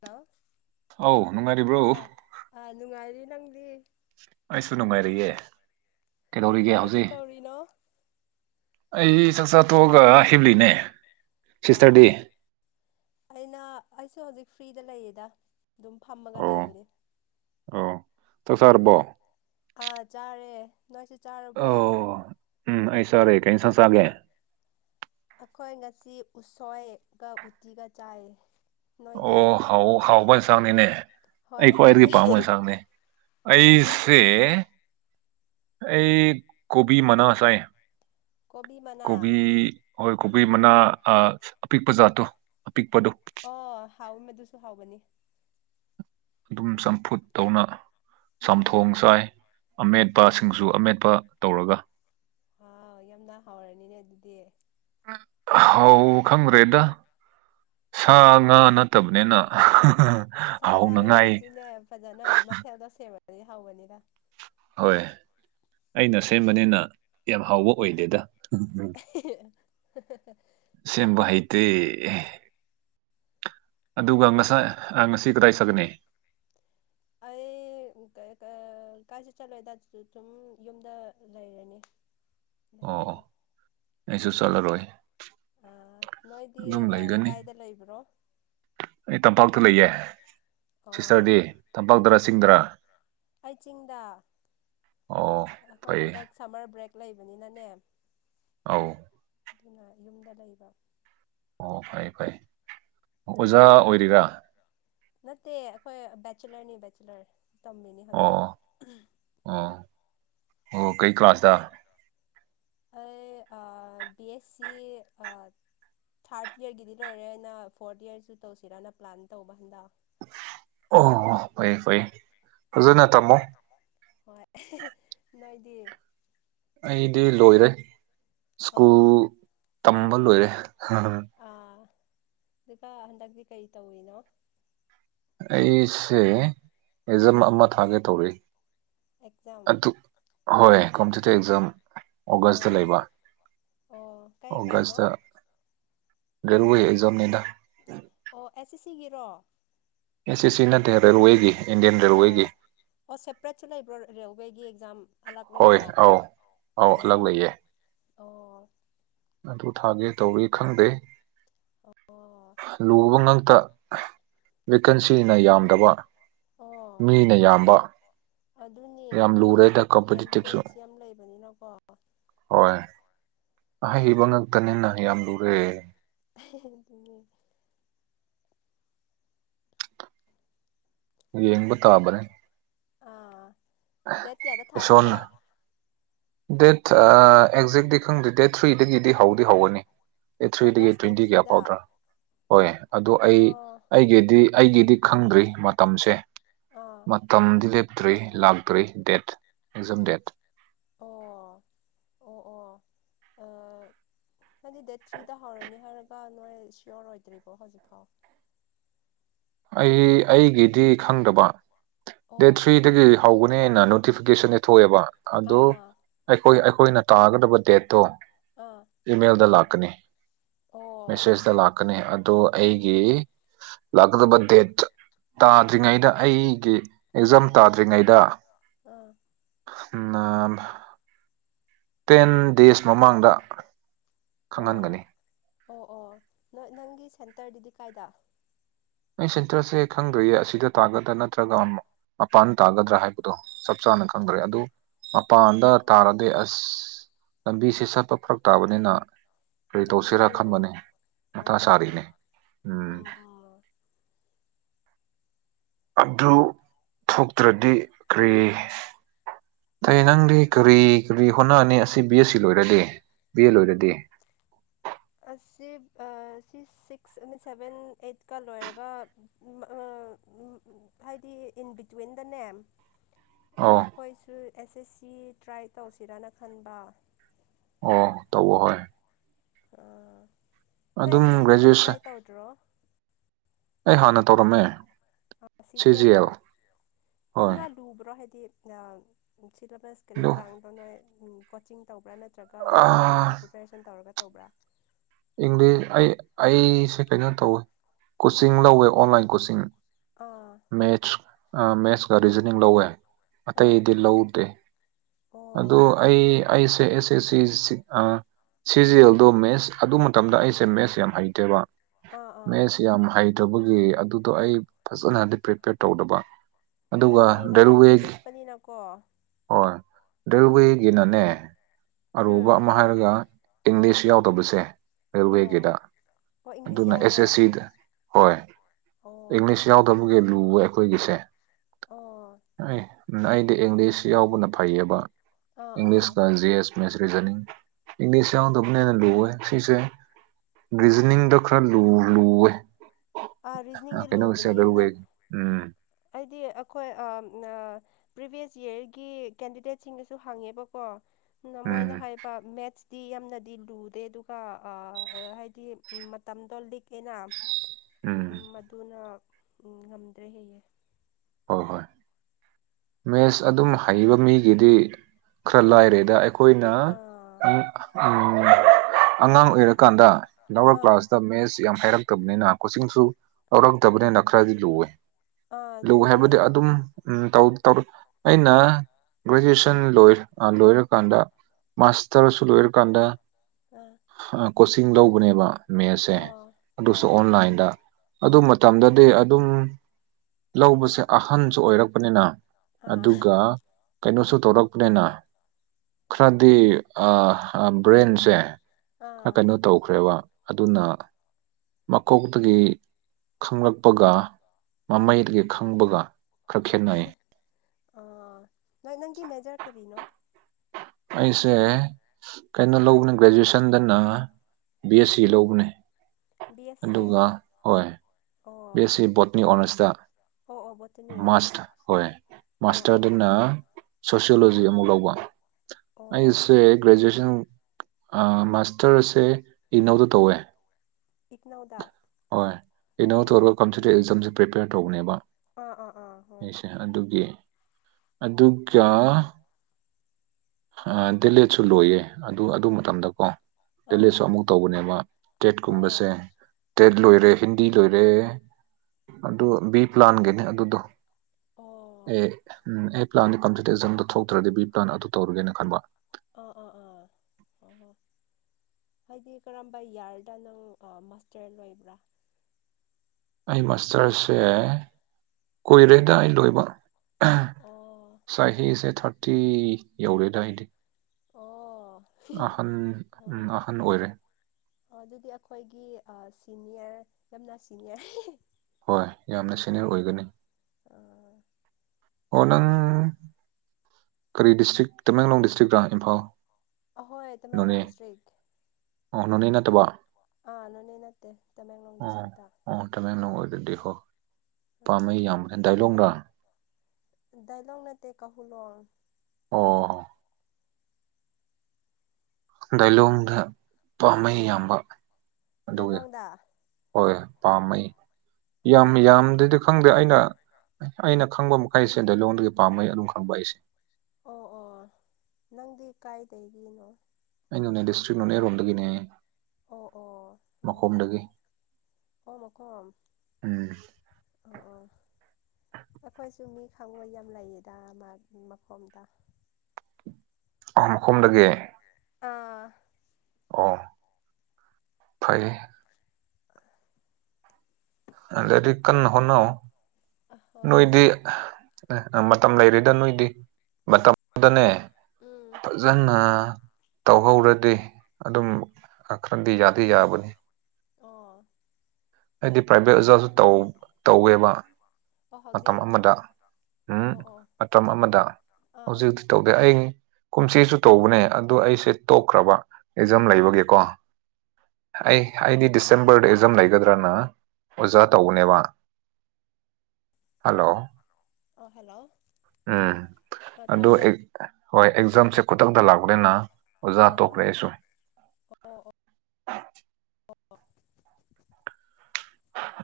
hello ꯑꯧ ꯅꯨꯡꯉꯥꯏꯔꯤꯕ꯭ꯔꯣ ꯑꯥ ꯑꯥ ꯅꯨꯡꯉꯥꯏꯔꯤ ꯅꯪꯗꯤ ꯑꯩꯁꯨ ꯅꯨꯡꯉꯥꯏꯔꯤꯌꯦ ꯀꯩꯗꯧꯔꯤꯒꯦ ꯀꯔꯤ ꯍꯧꯖꯤꯛ ꯇꯧꯔꯤꯅꯣ ꯑꯩ ꯆꯛꯆꯥꯥ ꯇꯣꯛꯂꯒ ꯍꯤꯞꯂꯤꯅꯦ ꯁꯤꯁꯇꯔ ꯗꯤ ꯑꯥ ꯑꯩꯅ ꯑꯩꯁꯨ ꯍꯧꯖꯤꯛ ꯐ꯭ꯔꯤꯗ ꯂꯩꯌꯦꯗ ꯑꯗꯨꯝ ꯐꯝꯃꯒ ꯑꯣ ꯂꯩꯕꯅꯦ ꯑꯣ ꯆꯥꯛ ꯆꯥꯔꯕꯣ ꯑꯥ ꯆꯥꯔꯦ ꯅꯣꯏꯁꯨ ꯆꯥꯔꯕꯣ ꯑꯧ ꯎꯝ ꯑꯩꯁꯨ ꯆꯥꯔꯦ ꯀꯩ ꯏꯟꯁꯥꯡ ꯆꯥꯒꯦ ꯑꯈꯣꯏ ꯉꯁꯤ ꯎꯁꯣꯏꯒ ꯎꯇꯤꯒ ꯆꯥꯏꯌꯦ ꯑꯣ ꯍꯥꯎ ꯍꯥꯎꯕ ꯏꯟꯁꯥꯡꯅꯤꯅꯦ ꯍꯣꯏ ꯑꯩ ꯈ꯭ꯋꯥꯏꯗꯒꯤ ꯍꯥꯎꯋꯤ ꯄꯥꯝꯕ ꯏꯟꯁꯥꯡꯅꯦ ꯀꯩ ꯍꯥꯏꯕ ꯑꯩꯁꯦ ꯑꯩ ꯀꯣꯕꯤ ꯃꯅꯥ ꯆꯥꯏ ꯀꯣꯕꯤ ꯃꯅꯥ ꯀꯣꯕꯤ ꯍꯣꯏ ꯀꯣꯕꯤ ꯃꯅꯥ ꯑꯄꯤꯛꯄ ꯖꯥꯠꯇꯣ ꯑꯄꯤꯛꯄꯗꯣ ꯑꯣ ꯍꯥꯎꯋꯤ ꯃꯗꯨꯁꯨ ꯍꯥꯎꯒꯅꯤ ꯑꯗꯨꯝ ꯆꯝꯐꯨꯠ ꯇꯧꯅ ꯑꯥ ꯆꯝꯊꯣꯡ ꯆꯥꯏ ꯑꯃꯦꯠꯄꯁꯤꯡꯁꯨ ꯑꯃꯃꯦꯠꯄ ꯇꯧꯔꯒ ꯑꯥꯎ ꯌꯥꯝꯅ ꯍꯥꯎꯔꯅꯤꯅꯦ ꯑꯗꯨꯗꯤ ꯍꯥꯎ ꯈꯪ꯭ꯔꯦꯗ ꯁꯥ ꯉꯥ ꯅꯠꯇꯕꯅꯤꯅ ꯁꯥ ꯉꯥ ꯍꯥꯎꯅꯉꯥꯏ ꯅꯠꯇ꯭ꯔꯁꯨꯅꯦ ꯐꯖꯅ ꯃꯊꯦꯜꯛꯇ ꯁꯦꯝꯃꯗꯤ ꯍꯧꯕꯅꯤꯗ ꯍꯣꯏ ꯑꯩꯅ ꯁꯦꯝꯕꯅꯤꯅ ꯌꯥꯝ ꯍꯥꯎꯕ ꯑꯣꯏꯗꯦꯗ [unintelligible] ꯁꯤꯕ ꯍꯩꯇ ꯑꯗꯨꯒ ꯉꯁꯥꯏ ꯉꯁꯤ ꯀꯗꯥꯏ ꯁꯒꯅꯤ ꯑ ꯀ ꯀꯥꯏꯁꯨ ꯆꯠꯂꯣꯏꯗ ꯁꯨꯝ ꯌꯨꯝꯗ ꯂꯩꯔꯅꯤ ꯑꯣ ꯑꯣ ꯥꯏꯀꯅꯤ ꯑꯩꯁꯨ ꯆꯠꯂꯔꯣꯏ ꯅꯣꯏꯗꯤ ꯑꯗꯨꯝ ꯂꯩꯒꯅꯤ ꯀꯥꯏꯗ ꯂꯩꯕ꯭ꯔꯣ ꯑꯩ ꯇꯝꯄꯥꯛꯇꯨ ꯂꯩꯌꯦ ꯁꯤꯁꯇꯔꯗꯤ ꯑꯣ ꯇꯝꯄꯥꯛꯇꯔꯥ ꯆꯤꯡꯗꯔꯥ ꯑꯩ ꯆꯤꯡꯗ ꯑꯣ ꯑꯩꯈꯣꯏ ꯐꯩꯌꯦ ꯍꯟꯗꯛ ꯁꯝꯃꯔ ꯕ꯭ꯔꯦꯛ ꯂꯩꯕꯅꯤꯅꯅꯦ ꯑꯧ ꯑꯗꯨꯅ ꯌꯨꯝꯗ ꯂꯩꯕ ꯑꯣ ꯐꯩ ꯐꯩ ꯑꯣꯖꯥ ꯑꯣꯏꯔꯤꯔꯥ ꯅꯠꯇꯦ ꯑꯩꯈꯣꯏ ꯕꯆꯂꯔꯅꯤ ꯕꯆꯂꯔ ꯇꯝꯕꯤꯅꯤ ꯍꯣꯟꯟꯗ ꯑꯣ ꯑꯣ ꯑꯣ ꯀꯩ ꯀ ꯀ꯭ꯂꯥꯁꯗ ꯑꯩ ꯕꯤ ꯑꯦꯁ ꯁꯤ ꯊꯥꯔꯠ ꯏꯔꯒꯤꯗꯤ ꯂꯣꯏꯔꯦ ꯑꯅ ꯐꯣꯔꯠ ꯏꯌꯥꯔꯁꯨ ꯇꯧꯁꯤꯔꯅ ꯄ꯭ꯂꯥꯟ ꯇꯧꯕ ꯍꯟꯗ ꯑꯣ ꯐꯌꯦ ꯐꯌꯦ ꯐꯖꯅ ꯇꯝꯃꯣ ꯍꯣꯏ ꯅꯣꯏꯗꯤ ꯑꯩꯗꯤ ꯂꯣꯏꯔꯦ ꯁ꯭ꯀꯨꯜ ꯑꯣ ꯇꯝꯕ ꯂꯣꯏꯔꯦ ꯑꯥ ꯑꯗꯨꯒ ꯍꯟꯗꯛꯇꯤ ꯀꯩ ꯇꯧꯏꯤꯅꯣ ꯑꯩꯁꯦ ꯑꯦꯖꯝ ꯑꯃ ꯊꯥꯒꯦ ꯇꯧꯔꯛ ꯑꯦꯛꯖꯝ ꯍꯣꯏ ꯀꯣꯇꯇ ꯑꯦꯛꯖꯥꯝ ꯑꯣꯒꯁꯇ ꯑꯣ ꯂꯩꯕ ꯑꯣ ꯀꯩ ꯑꯦꯛꯖꯥꯝꯅꯣ ꯑꯣꯒꯁꯇ ꯔꯨꯋ ꯑꯦꯛꯖꯥꯝꯅꯤꯗ ꯑꯣ ꯑꯦꯁ ꯑꯦ ꯁꯤꯒꯤꯔꯣ ꯑꯦꯁ ꯑꯦ ꯁꯤ ꯅꯠꯇꯦ ꯔꯦꯜꯋꯦꯒꯤ ꯏꯟꯗꯤꯌꯥꯟ ꯑꯣ ꯔꯦꯜꯋꯦꯒꯤ ꯑꯣ ꯁꯦꯄꯔꯦꯠꯁꯨ ꯂꯩꯕ꯭ꯔꯣ ꯔꯦꯜꯋꯦꯒꯤ ꯑꯦꯛꯖꯥꯝ ꯑꯥꯂꯥꯛ ꯍꯣꯏ ꯂꯩꯕ꯭ꯔꯣ ꯑꯧ ꯑꯧ ꯑꯂꯛ ꯑꯣ ꯂꯩꯌꯦ ꯑꯣ ꯑꯗꯨ ꯊꯥꯒꯦ ꯇꯧꯔꯤ ꯈꯪꯗꯦ ꯑꯣ ꯂꯨꯕ ꯉꯛꯇ ꯕꯦꯀꯦꯟꯁꯤꯅ ꯌꯥꯝꯗꯕ ꯑꯣ ꯃꯤꯅ ꯌꯥꯝꯕ ꯑꯗꯨꯅꯦ ꯌꯥꯝ ꯂꯨꯔꯦ ꯀꯦꯟꯗꯤꯗꯦꯠꯁ ꯌꯥꯝ ꯂꯩꯕꯅꯤꯅꯀꯣ ꯍꯩꯕ ꯉꯇꯅꯤꯅ ꯌꯥꯝ ꯂꯨꯔꯦ ꯑꯗꯨ ꯌꯦꯡꯕ ꯇꯥꯕꯔꯦ ꯑꯥ ꯗꯦꯠ ꯀꯌꯥꯗ ꯏꯁꯣꯔꯅ ꯊꯥꯗꯣꯏꯕ ꯗꯦꯠ ꯑꯦꯛꯖꯦꯗꯤ ꯈꯪꯗꯦ ꯗꯦꯠ ꯊ꯭ꯔꯤꯗꯒꯤꯗꯤ ꯍꯧꯗꯤ ꯍꯧꯒꯅꯤ ꯑꯦꯠ ꯊ꯭ꯔꯤꯗꯒꯤ ꯑꯣꯒꯁ ꯗꯦꯠ ꯇ꯭ꯋꯦꯟꯇꯤ ꯀꯌꯥ ꯊ꯭ꯔꯤꯗ ꯐꯥꯎꯗ꯭ꯔꯥ ꯍꯣꯏ ꯑꯗꯨꯣ ꯑꯩ ꯑꯣ ꯑꯩꯒꯤꯗꯤ ꯑꯩꯒꯤꯗꯤ ꯈꯪꯗ꯭ꯔꯤ ꯃꯇꯝꯁꯦ ꯑꯥ ꯃꯇꯝꯗꯤ ꯂꯦꯞꯇ꯭ꯔꯤ ꯂꯥꯛꯇ ꯭ꯔꯔꯤ ꯗꯦꯠꯖꯝ ꯗꯦꯠ ꯑꯣ ꯑꯣ ꯑꯣ ꯍꯥꯏꯗꯤ ꯗꯦꯠ ꯊ꯭ꯔꯤꯗ ꯍꯧꯔꯅꯤ ꯍꯥꯏꯔꯒ ꯅꯣꯏ ꯁꯤꯌꯣꯔ ꯑꯣꯏꯗ꯭ꯔꯤꯕꯣ ꯍꯧꯖꯤꯛ ꯐꯥꯎ [inaudible] ꯑꯩ ꯑꯩꯒꯤꯗꯤ ꯈꯪꯗꯕ ꯗꯦꯠ ꯑꯣ ꯊ꯭ꯔꯤꯗꯒꯤ ꯍꯧꯒꯅꯦꯅ ꯐꯤꯀꯦꯁꯟ ꯊꯣꯛꯑꯦꯕ ꯑꯗꯨ ꯑꯥ ꯑꯥ ꯑꯩꯈꯣꯏ ꯑꯩꯈꯣꯏꯅ ꯇꯥꯒꯗꯕ ꯗꯦꯠꯇꯣ ꯑꯥ ꯏꯃꯦꯜꯗ ꯂꯥꯛꯀꯅꯤ ꯑꯣ ꯃꯦꯁꯦꯁꯇ ꯂꯥꯛꯀꯅꯤ ꯑꯗ ꯑꯩꯒꯤ ꯐꯗꯕ ꯗꯦꯠ ꯇꯥꯗ꯭ꯔꯤꯉꯩꯗ ꯑꯩꯒꯤ ꯑꯦꯛꯖꯥꯝ ꯇꯥꯗ꯭ꯔꯤꯉꯩꯗ ꯑꯝ ꯑ ꯇꯦꯟ ꯗꯦꯖ ꯃꯃꯥꯡꯗ ꯑꯣ ꯈꯪꯍꯟꯒꯅꯤ ꯑꯣ ꯑꯣ ꯅ ꯅꯪꯒꯤ ꯁꯦꯟꯇꯔꯗꯨꯗꯤ ꯀꯥꯏꯗ ꯑꯩ ꯁꯦꯟꯇꯔꯁꯦ ꯈꯪꯗ꯭ꯔꯤꯌꯦ ꯑꯁꯤꯗ ꯇꯥꯒꯗ꯭ꯔꯥ ꯅꯠꯇ꯭ꯔꯒ ꯑꯃꯃꯛ ꯃꯄꯥꯟ ꯇꯥꯒꯗ꯭ꯔꯥ ꯍꯥꯏꯕꯗꯣ ꯆꯞ ꯆꯥꯅ ꯈꯪꯗ꯭ꯔꯦ ꯑꯗꯨ ꯃꯄꯥꯟꯗ ꯇꯥꯔꯗꯤ ꯑꯁ ꯂꯝꯕꯤꯁꯦ ꯆꯠꯄ ꯐꯔꯛ ꯇꯥꯕꯅꯤꯅ ꯀꯔꯤ ꯇꯧꯁꯤꯔꯥ ꯑꯗꯨꯅꯦ ꯈꯟꯕꯅꯦ ꯃꯊꯥ ꯑꯣ ꯆꯥꯔꯤꯅꯦ ꯎꯝ ꯑꯗꯨ ꯊꯣꯛꯇ꯭ꯔꯗꯤ ꯀ꯭ꯔꯔꯤ ꯑꯩ ꯅꯪꯗꯤ ꯀꯔꯤ ꯀꯔꯤ ꯍꯣꯠꯅꯑꯅꯤ ꯑꯁꯤ ꯕꯤ ꯑꯦꯁ ꯁꯤ ꯂꯣꯏꯔꯗꯤ ꯕꯤ ꯑꯦ ꯂꯣꯏꯔꯗꯤ [inaudible] ꯁꯤ ꯁꯤ ꯁꯤꯛꯁ ꯃꯤ ꯁꯚꯦꯟ ꯑꯩꯠꯀ ꯂꯣꯏꯔꯒ ꯍꯥꯏꯗꯤ ꯏꯟ ꯕꯤꯇ꯭ꯋꯤꯟ ꯗ ꯅꯦꯝ ꯑꯩ ꯑꯣ ꯑꯩꯈꯣꯏꯁꯨ ꯑꯦꯁ ꯑꯦꯁ ꯁꯤ ꯇ꯭ꯔꯥꯏ ꯇꯧꯁꯤꯔꯥꯅ ꯈꯟꯕ ꯑꯣ ꯇꯧꯕ ꯍꯣꯏ ꯑ ꯍꯣꯏ ꯑꯗꯨꯝ ꯑꯩꯁꯦ ꯁꯤꯒꯨꯝꯕꯗꯤ ꯒ꯭ꯔꯦꯖꯨꯑꯦꯁꯟ ꯇ꯭ꯔꯥꯏ ꯇꯧꯗ꯭ꯔꯣ ꯑꯩ ꯍꯥꯟꯅ ꯇꯧꯔꯝꯃꯦ ꯑ ꯁꯤ ꯖꯤ ꯁꯤꯗꯤꯜꯂꯣ ꯑꯦꯜ ꯍꯣꯏ ꯌꯥꯝꯅ ꯂꯨꯕ꯭ꯔꯣ ꯍꯥꯏꯗꯤ ꯁꯤꯂꯁ ꯀꯔꯤ ꯑꯗꯨ ꯀꯔꯥꯡꯅꯣ ꯅꯣꯏ ꯀꯣꯆꯤꯡ ꯇꯧꯕ꯭ꯔꯥ ꯅꯠꯇ꯭ꯔꯒ ꯑꯥ ꯃꯊꯟꯇ ꯄ꯭ꯔꯤꯄꯦꯔꯦꯁꯟ ꯇꯧꯔꯒ ꯇꯧꯕ꯭ꯔꯥ ꯏꯪꯂꯤꯁ ꯑꯩ ꯑꯩꯁꯦ ꯀꯩꯅꯣ ꯇꯧꯋꯦ ꯀꯣꯆꯤꯡ ꯂꯧꯋꯦ ꯑꯣꯟꯂꯥꯏꯟ ꯀꯣꯆꯤꯡ ꯑꯥ ꯃꯦꯁꯀ ꯔꯔꯤꯖꯅꯤꯡ ꯂꯧꯒꯦ ꯑꯥ ꯑꯇꯩꯗꯤ ꯂꯧꯗꯦ ꯑꯣ ꯑꯗꯨ ꯑꯩ ꯑꯦꯁ ꯑꯦ ꯁꯤ ꯁꯤꯖꯜ ꯗꯣ ꯃꯁ ꯑꯗꯨ ꯃꯇꯝꯗ ꯑꯩꯁꯦ ꯃꯦꯠꯁ ꯌꯥꯝ ꯍꯩꯇꯦꯕ ꯑꯥ ꯑꯥ ꯃꯦꯠꯁ ꯌꯥꯝ ꯍꯩ ꯖꯒꯤ ꯑꯗꯨꯗꯣ ꯑꯩ ꯐꯖꯅ ꯍꯥꯟꯗꯤ ꯄ꯭ꯔꯤꯄꯦꯌꯔ ꯇꯧꯗꯕ ꯑꯗꯨꯒ ꯑꯗꯨꯅꯤ ꯃꯇꯝꯁꯨ ꯔꯦꯜꯋꯦꯒꯤ ꯂꯤꯛꯄꯅꯤꯅꯀꯣ ꯗꯔꯋꯦꯒꯤꯅꯅꯦ ꯑꯔꯨꯕ ꯎꯝ ꯑꯃ ꯍꯥꯏꯔꯒ ꯏꯪꯂꯤꯁ ꯌꯥꯎꯗꯕꯁꯦ ꯔꯋꯦ ꯑꯣ ꯀꯗ ꯑꯣ ꯏꯪꯂꯤꯁ ꯑꯗꯨꯅ ꯌꯥꯎꯗꯦ ꯑꯦꯁ ꯑꯦꯁ ꯁꯤꯗ ꯍꯣꯏ ꯑꯣ ꯏꯪꯂꯤꯁ ꯌꯥꯎꯗꯕꯒꯤ ꯂꯨꯕ ꯑꯩꯈꯣꯏꯒꯤꯁꯦ ꯑꯣ ꯍ ꯑꯩꯗꯤ ꯏꯪꯂꯤꯁ ꯌꯥꯎꯕꯅ ꯐꯩꯌꯦꯕ ꯑꯥ ꯏꯪꯁ ꯑꯥ ꯀꯁꯁꯖ ꯏꯪꯁ ꯌꯥ ꯂꯣꯦ ꯁꯤꯁꯦ ꯑꯥ ꯔꯤꯖꯅꯤꯡꯗ ꯈꯔ ꯂꯨꯋꯦ ꯑꯥ ꯔꯤꯖꯅꯤꯡꯗꯤ ꯂꯨꯕꯅꯤ ꯀꯩꯅꯣꯒꯤꯁꯦ ꯌꯥꯝꯅ ꯔꯦꯜꯋꯦꯒꯤ ꯎꯝ ꯍꯥꯏꯗꯤ ꯑꯩꯈꯣꯏ ꯄ꯭ꯔꯤꯚꯁ ꯔ ꯀꯦꯟꯗꯤꯗꯦꯠ ꯁꯤꯡꯅꯁꯨ ꯍꯪꯉꯦꯕꯀꯣ ꯃꯣꯏꯅ ꯎꯝ ꯍꯥꯏꯔꯤꯕ ꯃꯦꯠ ꯗꯤ ꯌꯥꯝꯅꯗꯤ ꯂꯨꯗꯦ ꯑꯗꯨꯒ ꯍꯥꯏꯗꯤ ꯃꯇꯝꯗꯣ ꯂꯤꯛꯑꯦꯅ ꯎꯝ ꯃꯗꯨꯅ ꯉꯝꯗ꯭ꯔꯦꯍꯦꯑꯦ ꯃ ꯑꯗꯨ ꯍꯥꯏ ꯃꯤ ꯈ ꯦꯗ ꯑꯩꯈꯣꯏꯅ ꯑꯥ ꯎ ꯑꯉꯥꯡ ꯑꯣꯏꯔꯀꯥꯟꯗ ꯂꯧꯎꯔꯛ ꯑꯥ ꯀ꯭ꯂꯥꯁꯇ ꯃꯦꯠꯁ ꯌꯥꯝ ꯍꯥꯏꯔꯛꯇꯕꯅꯤꯅ ꯀꯣꯆꯤꯡꯁꯨ ꯂꯧꯔꯛꯇꯕꯅꯤꯅ ꯈꯔꯗꯤ ꯂꯨꯋꯦ ꯑꯥ ꯂꯨ ꯑꯗꯨꯅꯦ ꯍꯥꯏꯕꯗꯤ ꯑꯗꯨꯝ ꯇꯧ ꯑꯩꯅ ꯒ꯭ꯔꯦꯖꯨꯑꯦꯁꯟ ꯂꯣꯏ ꯂꯣꯏꯔꯀꯥꯟꯗ ꯃꯥꯁꯇꯔꯁꯨ ꯂꯣꯏꯔꯀꯥꯟꯗ ꯑꯥ ꯀꯣꯆꯤꯡ ꯂꯧꯕꯅꯦꯕ ꯃꯦꯁꯦ ꯑꯣ ꯑꯗꯨꯁꯨ ꯑꯣ ꯑꯣꯟꯂꯥꯏꯟꯗ ꯑꯗꯨ ꯃꯇꯝꯗꯗꯤ ꯑꯗꯨꯝ ꯂꯧꯕꯁꯦ ꯑꯍꯟꯁꯨ ꯑꯣꯏꯔꯛꯄꯅꯤꯅ ꯑꯥ ꯑꯗꯨꯒ ꯀꯩꯅꯣꯁꯨ ꯇꯧꯔꯛꯄꯅꯤꯅ ꯈꯔꯗꯤ ꯕ꯭ꯔꯦꯟꯁꯦ ꯑꯥ ꯀꯩꯅꯣ ꯇꯧꯈ꯭ꯔꯦꯕ ꯑꯗꯨꯅ ꯃꯀꯣꯛꯇꯒꯤ ꯈꯪꯂꯛꯄꯒ ꯃꯃꯩ ꯇꯒ ꯈꯪꯕꯒ ꯈꯔ ꯈꯦꯠꯅꯩ ꯅꯣꯏ ꯅꯪꯒꯤ ꯃꯦꯖꯔ ꯀꯔꯤꯅꯣ ꯑꯩꯁꯦ ꯀꯩꯅꯣ ꯂꯧꯕꯅꯤ ꯒ꯭ꯔꯦꯖꯨꯑꯦꯁꯟꯗꯅ ꯕꯤ ꯑꯦꯁ ꯁꯤ ꯂꯧꯕꯅꯦ ꯕꯤ ꯑꯦꯁ ꯁꯤ ꯑꯗꯨꯒ ꯍꯣꯏ ꯕꯤ ꯑꯣ ꯑꯦꯁ ꯁꯤ ꯕꯣꯠꯅꯤ ꯑꯣꯅꯔꯁꯇ ꯑꯣ ꯑꯣ ꯕꯣꯇꯅꯤ ꯇꯔ ꯍꯣꯏ ꯑꯥ ꯑꯥ ꯃꯥꯥꯁꯇꯔꯗꯅ ꯁꯣꯁꯤꯌꯣꯂꯣꯖꯤ ꯑꯃꯨꯛ ꯂꯧꯕ ꯑꯣ ꯑꯩꯁꯦ ꯒ꯭ꯔꯦꯖꯨꯑꯦꯁꯟ ꯃꯥꯁꯇꯔꯁꯦ ꯏꯅꯧꯗ ꯇꯧꯋꯦ ꯏꯛꯅꯧꯗ ꯍꯣꯏ ꯑꯣ ꯏꯩꯅꯣ ꯑꯣ ꯇꯧꯔꯒ ꯀꯝꯄꯨꯇꯞ ꯑꯦꯛꯖꯥꯝꯁꯦ ꯄ꯭ꯔꯤꯄꯦꯌꯔ ꯇꯧꯕꯅꯦꯕ ꯑꯥ ꯑꯥ ꯑꯥ ꯍꯣꯏ ꯑꯩꯁꯦ ꯑꯗꯨꯒꯤ ꯑꯗꯨꯒ ꯗꯦꯂꯦꯠꯁꯨ ꯂꯣꯏꯌꯦ ꯑꯗꯨ ꯑꯗꯨ ꯃꯇꯝꯗꯀꯣ ꯑꯥ ꯇꯦꯂꯁꯨ ꯑꯃꯨꯛ ꯇꯧꯕꯅꯦꯕ ꯀꯦꯠ ꯀꯨꯝꯕꯁꯦ ꯑꯣ ꯂꯣꯏꯔꯦ ꯍꯤꯟꯗꯤ ꯂꯣꯏꯔꯦ ꯑꯗꯨ ꯕꯤ ꯄ꯭ꯂꯥꯟꯒꯤꯅꯦ ꯑꯗꯨꯗꯣ ꯑꯣ ꯑꯦ ꯑꯦ ꯄ꯭ꯂꯥꯟꯗꯤ ꯀꯝꯄ꯭ꯌꯨꯇꯤꯖꯝꯗ ꯊꯣꯛꯇ꯭ꯔꯗꯤ ꯕꯤ ꯄ꯭ꯂꯥꯟ ꯑꯗꯨ ꯇꯧꯔꯨꯒꯦꯅ ꯈꯟꯕ ꯑꯣ ꯑꯣ ꯑꯥ ꯑꯣ ꯍꯥꯏꯗꯤ ꯀꯔꯝꯕ ꯌꯥꯔꯗ ꯅꯪ ꯃꯥꯁꯇꯔ ꯂꯣꯏꯕ꯭ꯔꯥ ꯑꯩ ꯃꯥꯁꯇꯔꯁꯦ ꯀꯣꯏꯔꯦꯗ ꯑꯩ ꯂꯣꯏꯕ ꯑꯣ ꯆꯍꯤꯁꯦ ꯊꯥꯔꯇꯤ ꯌꯧꯔꯦꯗ ꯑꯩꯗꯤ ꯑꯣ ꯑꯍꯟ ꯑꯣ ꯑꯣ ꯑꯍꯟ ꯑꯣꯏꯔꯦ ꯑꯗꯨꯗꯤ ꯑꯩꯈꯣꯏꯒꯤ ꯁꯤꯅꯤꯌꯔ ꯌꯥꯝꯅ ꯁꯤꯅꯤꯌꯔ ꯍꯣꯏ ꯌꯥꯝꯅ ꯁꯤꯦꯅꯤꯌꯔ ꯑꯣꯏꯒꯅꯤ ꯑꯣ ꯅꯪ ꯀꯔꯤ ꯗꯤꯁꯇ꯭ꯔꯤꯛ ꯇꯃꯦꯡꯂꯣꯡ ꯗꯤꯁꯇ꯭ꯔꯤꯛꯇ꯭ꯔꯥ ꯏꯝꯐꯥꯜ ꯑꯍꯣꯏ ꯇꯃꯦꯡꯂꯣꯡ ꯗꯤꯁꯇ꯭ꯔꯤꯛ ꯑꯣꯅꯣꯅꯦ ꯅꯠꯇꯕ ꯑ ꯅꯅꯦ ꯅꯠꯇꯦ ꯇꯃꯦꯡꯂꯣꯡ ꯗꯤꯁꯇ꯭ꯔꯤꯛꯇ ꯇ ꯑꯗꯨꯗꯤ ꯍꯣ ꯄꯥꯝꯃꯦꯩ ꯌꯥꯝꯃ ꯗꯥꯏꯂꯣꯡꯗ ꯗꯥꯥꯏꯂꯣꯡ ꯅꯠꯇ ꯀꯥ ꯍꯂꯣꯡ ꯑꯣ ꯗꯥꯏꯂꯣꯡꯗ ꯄꯥꯝꯕꯩ ꯌꯥꯝꯕ ꯑꯗꯨꯒꯤ ꯗꯥꯏꯂꯣꯡꯗ ꯍꯣꯏꯣꯏ ꯄꯥꯝꯃꯩ ꯌꯥꯝ ꯑꯥ ꯌꯥꯝꯗ꯭ꯔꯗꯤ ꯈꯪꯗꯦ ꯑꯩꯅ ꯑꯩꯅ ꯈꯪꯕ ꯃꯈꯩꯁꯦ ꯗꯗꯥꯏꯂꯣꯡꯗꯒꯤ ꯄꯥꯝꯕꯩ ꯑꯗꯨꯝ ꯈꯪꯕ ꯑꯩꯁꯦ ꯑꯣ ꯑꯣ ꯅꯪꯗꯤ ꯀꯥꯏꯗꯒꯤꯗꯒꯤꯅꯣ ꯑꯩꯅꯅꯦ ꯗꯤꯁꯇ꯭ꯔꯤꯛ ꯅꯣꯅꯦꯔꯣꯝꯗꯒꯤꯅꯦ ꯃꯈꯣꯝꯗꯒꯤ ꯀꯃ ꯀꯝ ꯎꯝ ꯑꯣ ꯑꯣ ꯑꯩꯈꯣꯏꯁꯨ ꯃꯤ ꯊꯪꯉꯣꯏ ꯌꯥꯝ ꯂꯩꯌꯦꯗ ꯃꯥꯒꯤ ꯃꯈꯣꯝꯗ ꯑꯍꯨꯝ ꯈꯨꯝꯂꯒꯦ ꯑꯥ ꯑꯣ ꯐꯩ ꯑꯂꯔꯤ ꯀꯟꯅ ꯍꯣꯅꯎ ꯑꯍꯣꯏ ꯅꯣꯏꯣꯏꯗꯤ ꯃꯇꯝ ꯂꯩꯔꯤꯗ ꯅꯣꯏꯗꯤ ꯃꯇꯝꯗꯨꯗꯅꯦ ꯎꯝ ꯐꯖꯅ ꯇꯧꯍꯧꯔꯗꯤ ꯑꯗꯨꯝ ꯈꯔꯗꯤ ꯌꯥꯗꯤ ꯌꯥꯕꯅꯤ ꯑꯣ ꯍꯥꯏꯗꯤ ꯄ꯭ꯔꯥꯏꯚꯦꯠ ꯎꯝ ꯑꯣꯖꯥꯁꯨ ꯑꯗꯨꯅꯤ ꯇꯧꯋꯦꯕ ꯑꯣ ꯃꯇꯝ ꯍꯧꯖꯤꯛ ꯑꯃꯗ ꯎꯝ ꯑꯣ ꯑꯣ ꯃꯇꯝ ꯑꯃꯗ ꯍꯧꯖꯤꯛ ꯑꯥ ꯑꯥ ꯍꯧꯖꯤꯛꯇꯤ ꯇꯧꯗꯦ ꯑꯩ ꯀꯨꯝꯆꯁꯨ ꯇꯧꯕꯅꯦ ꯑꯗꯨ ꯑꯩꯁꯦ ꯇꯣꯛꯈ꯭ꯔꯕ ꯑꯦꯖꯝ ꯂꯩꯕꯒꯤꯀꯣ ꯑꯩ ꯑꯩꯗꯤ ꯗꯤꯁꯦꯝꯕꯔꯗ ꯑꯦꯛꯖꯝ ꯂꯩꯒꯗ꯭ꯔꯅ ꯑꯣꯖꯥ ꯇꯧꯎꯅꯦꯕ ꯑ ꯍꯜꯂꯣ ꯑ ꯍꯦꯜꯂꯣ ꯎꯝ ꯑꯗꯨ ꯍꯣꯏ ꯑꯦꯛꯖꯥꯝꯁꯦ ꯈꯨꯇꯛꯇ ꯂꯥꯛꯄꯅꯤꯅ ꯑꯣꯖꯥ ꯑꯥ ꯑꯥ ꯇꯣꯈ꯭ꯔꯦꯁꯨ ꯑꯣ ꯑꯣ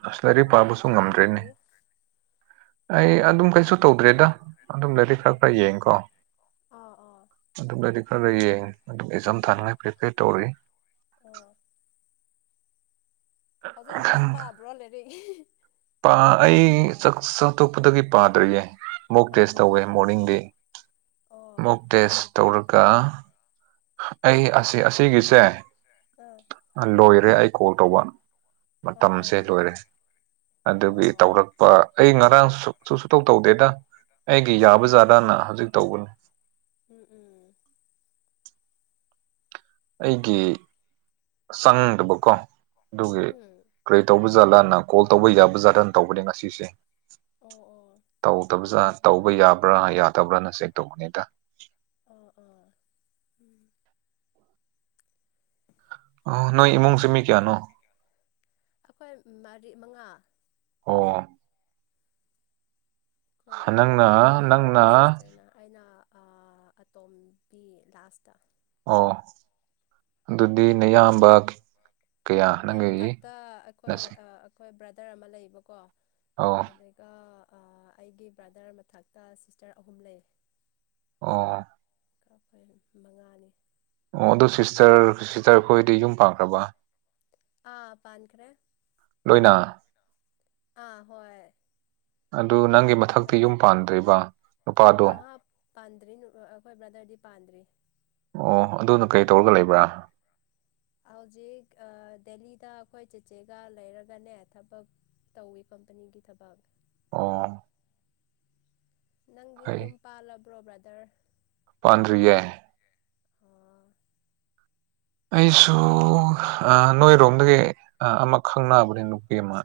ꯑꯁ ꯂꯥꯏꯔꯤꯛ ꯅ ꯄꯥꯕꯁꯨ ꯍꯧꯖꯤꯛꯇꯤ ꯀꯔꯤ ꯉꯝꯗ꯭ꯔꯦꯅꯦ ꯇꯧꯏ ꯑꯩ ꯑꯗꯨꯝ ꯀꯩꯁꯨ ꯇꯧꯗ꯭ꯔꯦꯗ ꯑꯗꯨꯝ ꯂꯩꯗꯤ ꯈꯔ ꯑꯥ ꯈꯔ ꯌꯦꯡꯉꯀꯣ ꯑꯥ ꯑꯥ ꯑꯗꯨꯝꯗꯗꯤ ꯈꯔꯗ ꯌꯦꯡꯉ ꯑꯗꯨꯝ ꯑꯦꯛꯖꯥꯝ ꯊꯥꯅꯉꯥꯏ ꯄ꯭ꯔꯤꯄꯦꯌꯔ ꯇꯧꯔꯤ ꯑ ꯍꯧꯖꯤꯛ ꯍꯧꯖꯤꯛꯁꯨ ꯄꯥꯕ꯭ꯔꯣ ꯂꯩꯔꯦ ꯑꯩꯇꯣꯞꯄꯗꯒꯤ ꯄꯥꯗ꯭ꯔꯤꯌꯦ ꯃꯣꯛꯛ ꯑꯣ ꯇꯦꯁ ꯇꯧꯋꯦ ꯑꯣ ꯃꯣꯔꯅꯤꯡꯗꯤ ꯑꯣ ꯃꯣꯛꯛ ꯇꯦꯁ ꯇꯧꯔꯒ ꯑꯩ ꯑꯁꯤ ꯑꯁꯤꯒꯤꯁꯦ ꯑꯥ ꯂꯣꯏꯔꯦ ꯑꯩ ꯀꯣꯜ ꯇꯧꯕ ꯑꯣ ꯃꯇꯝꯁꯦ ꯑꯣ ꯂꯣꯏꯔꯦ ꯑꯗꯨꯒꯤ ꯑꯣ ꯇꯧꯔꯛꯄ ꯑꯩ ꯉꯔꯥꯡ ꯁꯨ ꯁꯨ ꯇꯧ ꯇꯧꯗꯦꯗ ꯑꯩꯒꯤ ꯑꯥ ꯌꯥꯕ ꯖꯥꯗꯥꯅ ꯍꯧꯖꯤꯛ ꯇꯧꯕꯅꯤ ꯎꯝ ꯎꯝ ꯑꯩꯒꯤ ꯆꯪꯗꯕꯀꯣ ꯑꯗꯨꯒꯤ ꯎꯝ ꯀꯔꯤ ꯇꯧꯕꯖꯥꯠꯂꯅ ꯀꯣꯜ ꯇꯧꯕ ꯌꯥꯕꯖꯥꯠꯠꯇꯅ ꯇꯧꯕꯅꯤ ꯉꯁꯤꯁꯦ ꯑꯣ ꯑꯣ ꯇꯧꯕꯖꯥ ꯇꯧꯕ ꯌꯥꯕ꯭ꯔꯥ ꯌꯥꯗꯕ꯭ꯔꯥꯅ ꯆꯦꯛ ꯇꯧꯕꯅꯤꯗ ꯑꯣ ꯑꯣ ꯎꯝ ꯑ ꯅꯣꯏ ꯏꯃꯨꯡꯁꯤ ꯃꯤ ꯀꯌꯥꯅꯣ ꯑꯩꯈꯣꯏ ꯃꯔꯤ ꯃꯉꯥ ꯑꯣ ꯑꯩꯣꯏ ꯏꯕꯨꯡ ꯅꯪꯅ ꯑꯃ ꯂꯩꯌꯦ ꯑꯗꯨꯒ ꯅꯪꯅ ꯁꯤꯁꯇꯔꯅ ꯑꯩꯅ ꯑꯇꯣꯝꯕꯤ ꯂꯥꯁꯇ ꯑꯣ ꯑꯗꯨꯗꯤ ꯅꯌꯥꯝꯕ ꯀꯌꯥ ꯑꯩ ꯅꯪꯒꯤ ꯃꯊꯛꯇ ꯑꯩꯈꯣꯏ ꯅꯁꯦ ꯑꯩꯈꯣꯏ ꯕ꯭ꯔꯗꯔ ꯑꯃ ꯂꯩꯕꯀꯣ ꯑꯣ ꯑꯗꯨꯒ ꯑꯩꯒꯤ ꯕ꯭ꯔꯗꯔ ꯃꯊꯛꯇ ꯁꯤꯁꯇꯔ ꯑꯍꯨꯝ ꯂꯩ ꯑꯣ ꯀ ꯑꯩꯈꯣꯏ ꯃꯉꯥꯅꯤ ꯑꯣ ꯑꯗꯨ ꯁꯤꯁꯇꯔ ꯁꯤꯁꯇꯔ ꯑꯩꯈꯣꯏꯗꯤ ꯌꯨꯝ ꯄꯥꯈ꯭ꯔꯕ ꯑꯥ ꯄꯥꯟꯀ꯭ꯔꯦ ꯂꯣꯏꯅꯥ ꯑꯥ ꯍꯣꯏ ꯑꯗꯨ ꯅꯪꯒꯤ ꯃꯊꯛꯇꯤ ꯑꯗꯨꯒ ꯌꯨꯝ ꯄꯥꯟꯗ꯭ꯦꯔꯤꯕ ꯑꯍꯥ ꯄꯥꯟꯗ꯭ꯔꯤ ꯑꯩꯈꯣꯏ ꯕ꯭ꯔꯥꯗꯔꯗꯤ ꯄꯥꯟꯗ꯭ꯔꯤ ꯑꯣ ꯑꯗꯨꯅ ꯀꯩ ꯇꯧꯔꯒ ꯂꯩꯕ꯭ꯔꯥ ꯍꯧꯖꯤꯛ ꯗꯦꯜꯂꯤꯗ ꯑꯩꯈꯣꯏ ꯆꯤꯆꯦꯒ ꯂꯩꯔꯒꯅꯦ ꯊꯕꯛ ꯇꯧꯋꯤ ꯀꯝꯄꯅꯤꯒꯤ ꯊꯕꯥꯛ ꯑꯥ ꯅꯪꯗꯤ ꯌꯨꯝ ꯄꯥꯜꯂꯕ꯭ꯔꯣ ꯕ꯭ꯔꯗꯔ ꯄꯟꯗ꯭ꯔꯤꯌꯦ ꯑꯣ ꯑꯩꯁꯨ ꯅꯣꯏꯔꯣꯝꯗꯒꯤ ꯑꯃ ꯈꯪꯅꯕꯅꯦ ꯅꯨꯄꯤ ꯑꯃ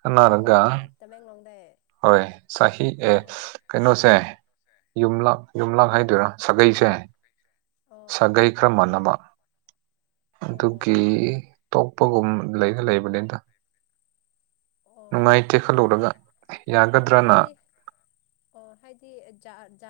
ꯀꯅꯥꯔꯒ ꯑꯣ ꯇꯃꯦꯡꯂꯣꯡꯗꯩ ꯍꯣꯏ ꯆꯍꯤ ꯑꯦ ꯑꯣ ꯀꯩꯅꯣꯁꯦ ꯌꯨꯝꯂꯛ ꯌꯨꯝꯂꯛ ꯍꯥꯏꯗꯣꯏꯔꯥ ꯁꯥꯒꯩꯁꯦ ꯑꯣ ꯁꯥꯒꯩ ꯈꯔ ꯃꯥꯟꯅꯕ ꯑꯗꯨꯒꯤ ꯑꯣ ꯇꯣꯛ ꯂꯄꯒꯨꯝ ꯂꯩꯒ ꯂꯩꯕꯅꯤꯗ ꯑꯣ ꯅꯨꯡꯉꯥꯏ ꯇꯦꯛꯈꯠꯂꯨꯔꯒ ꯌꯥꯒꯗ꯭ꯔꯅ ꯍꯥꯏꯗꯤ ꯑꯣ ꯍꯥꯏꯗꯤ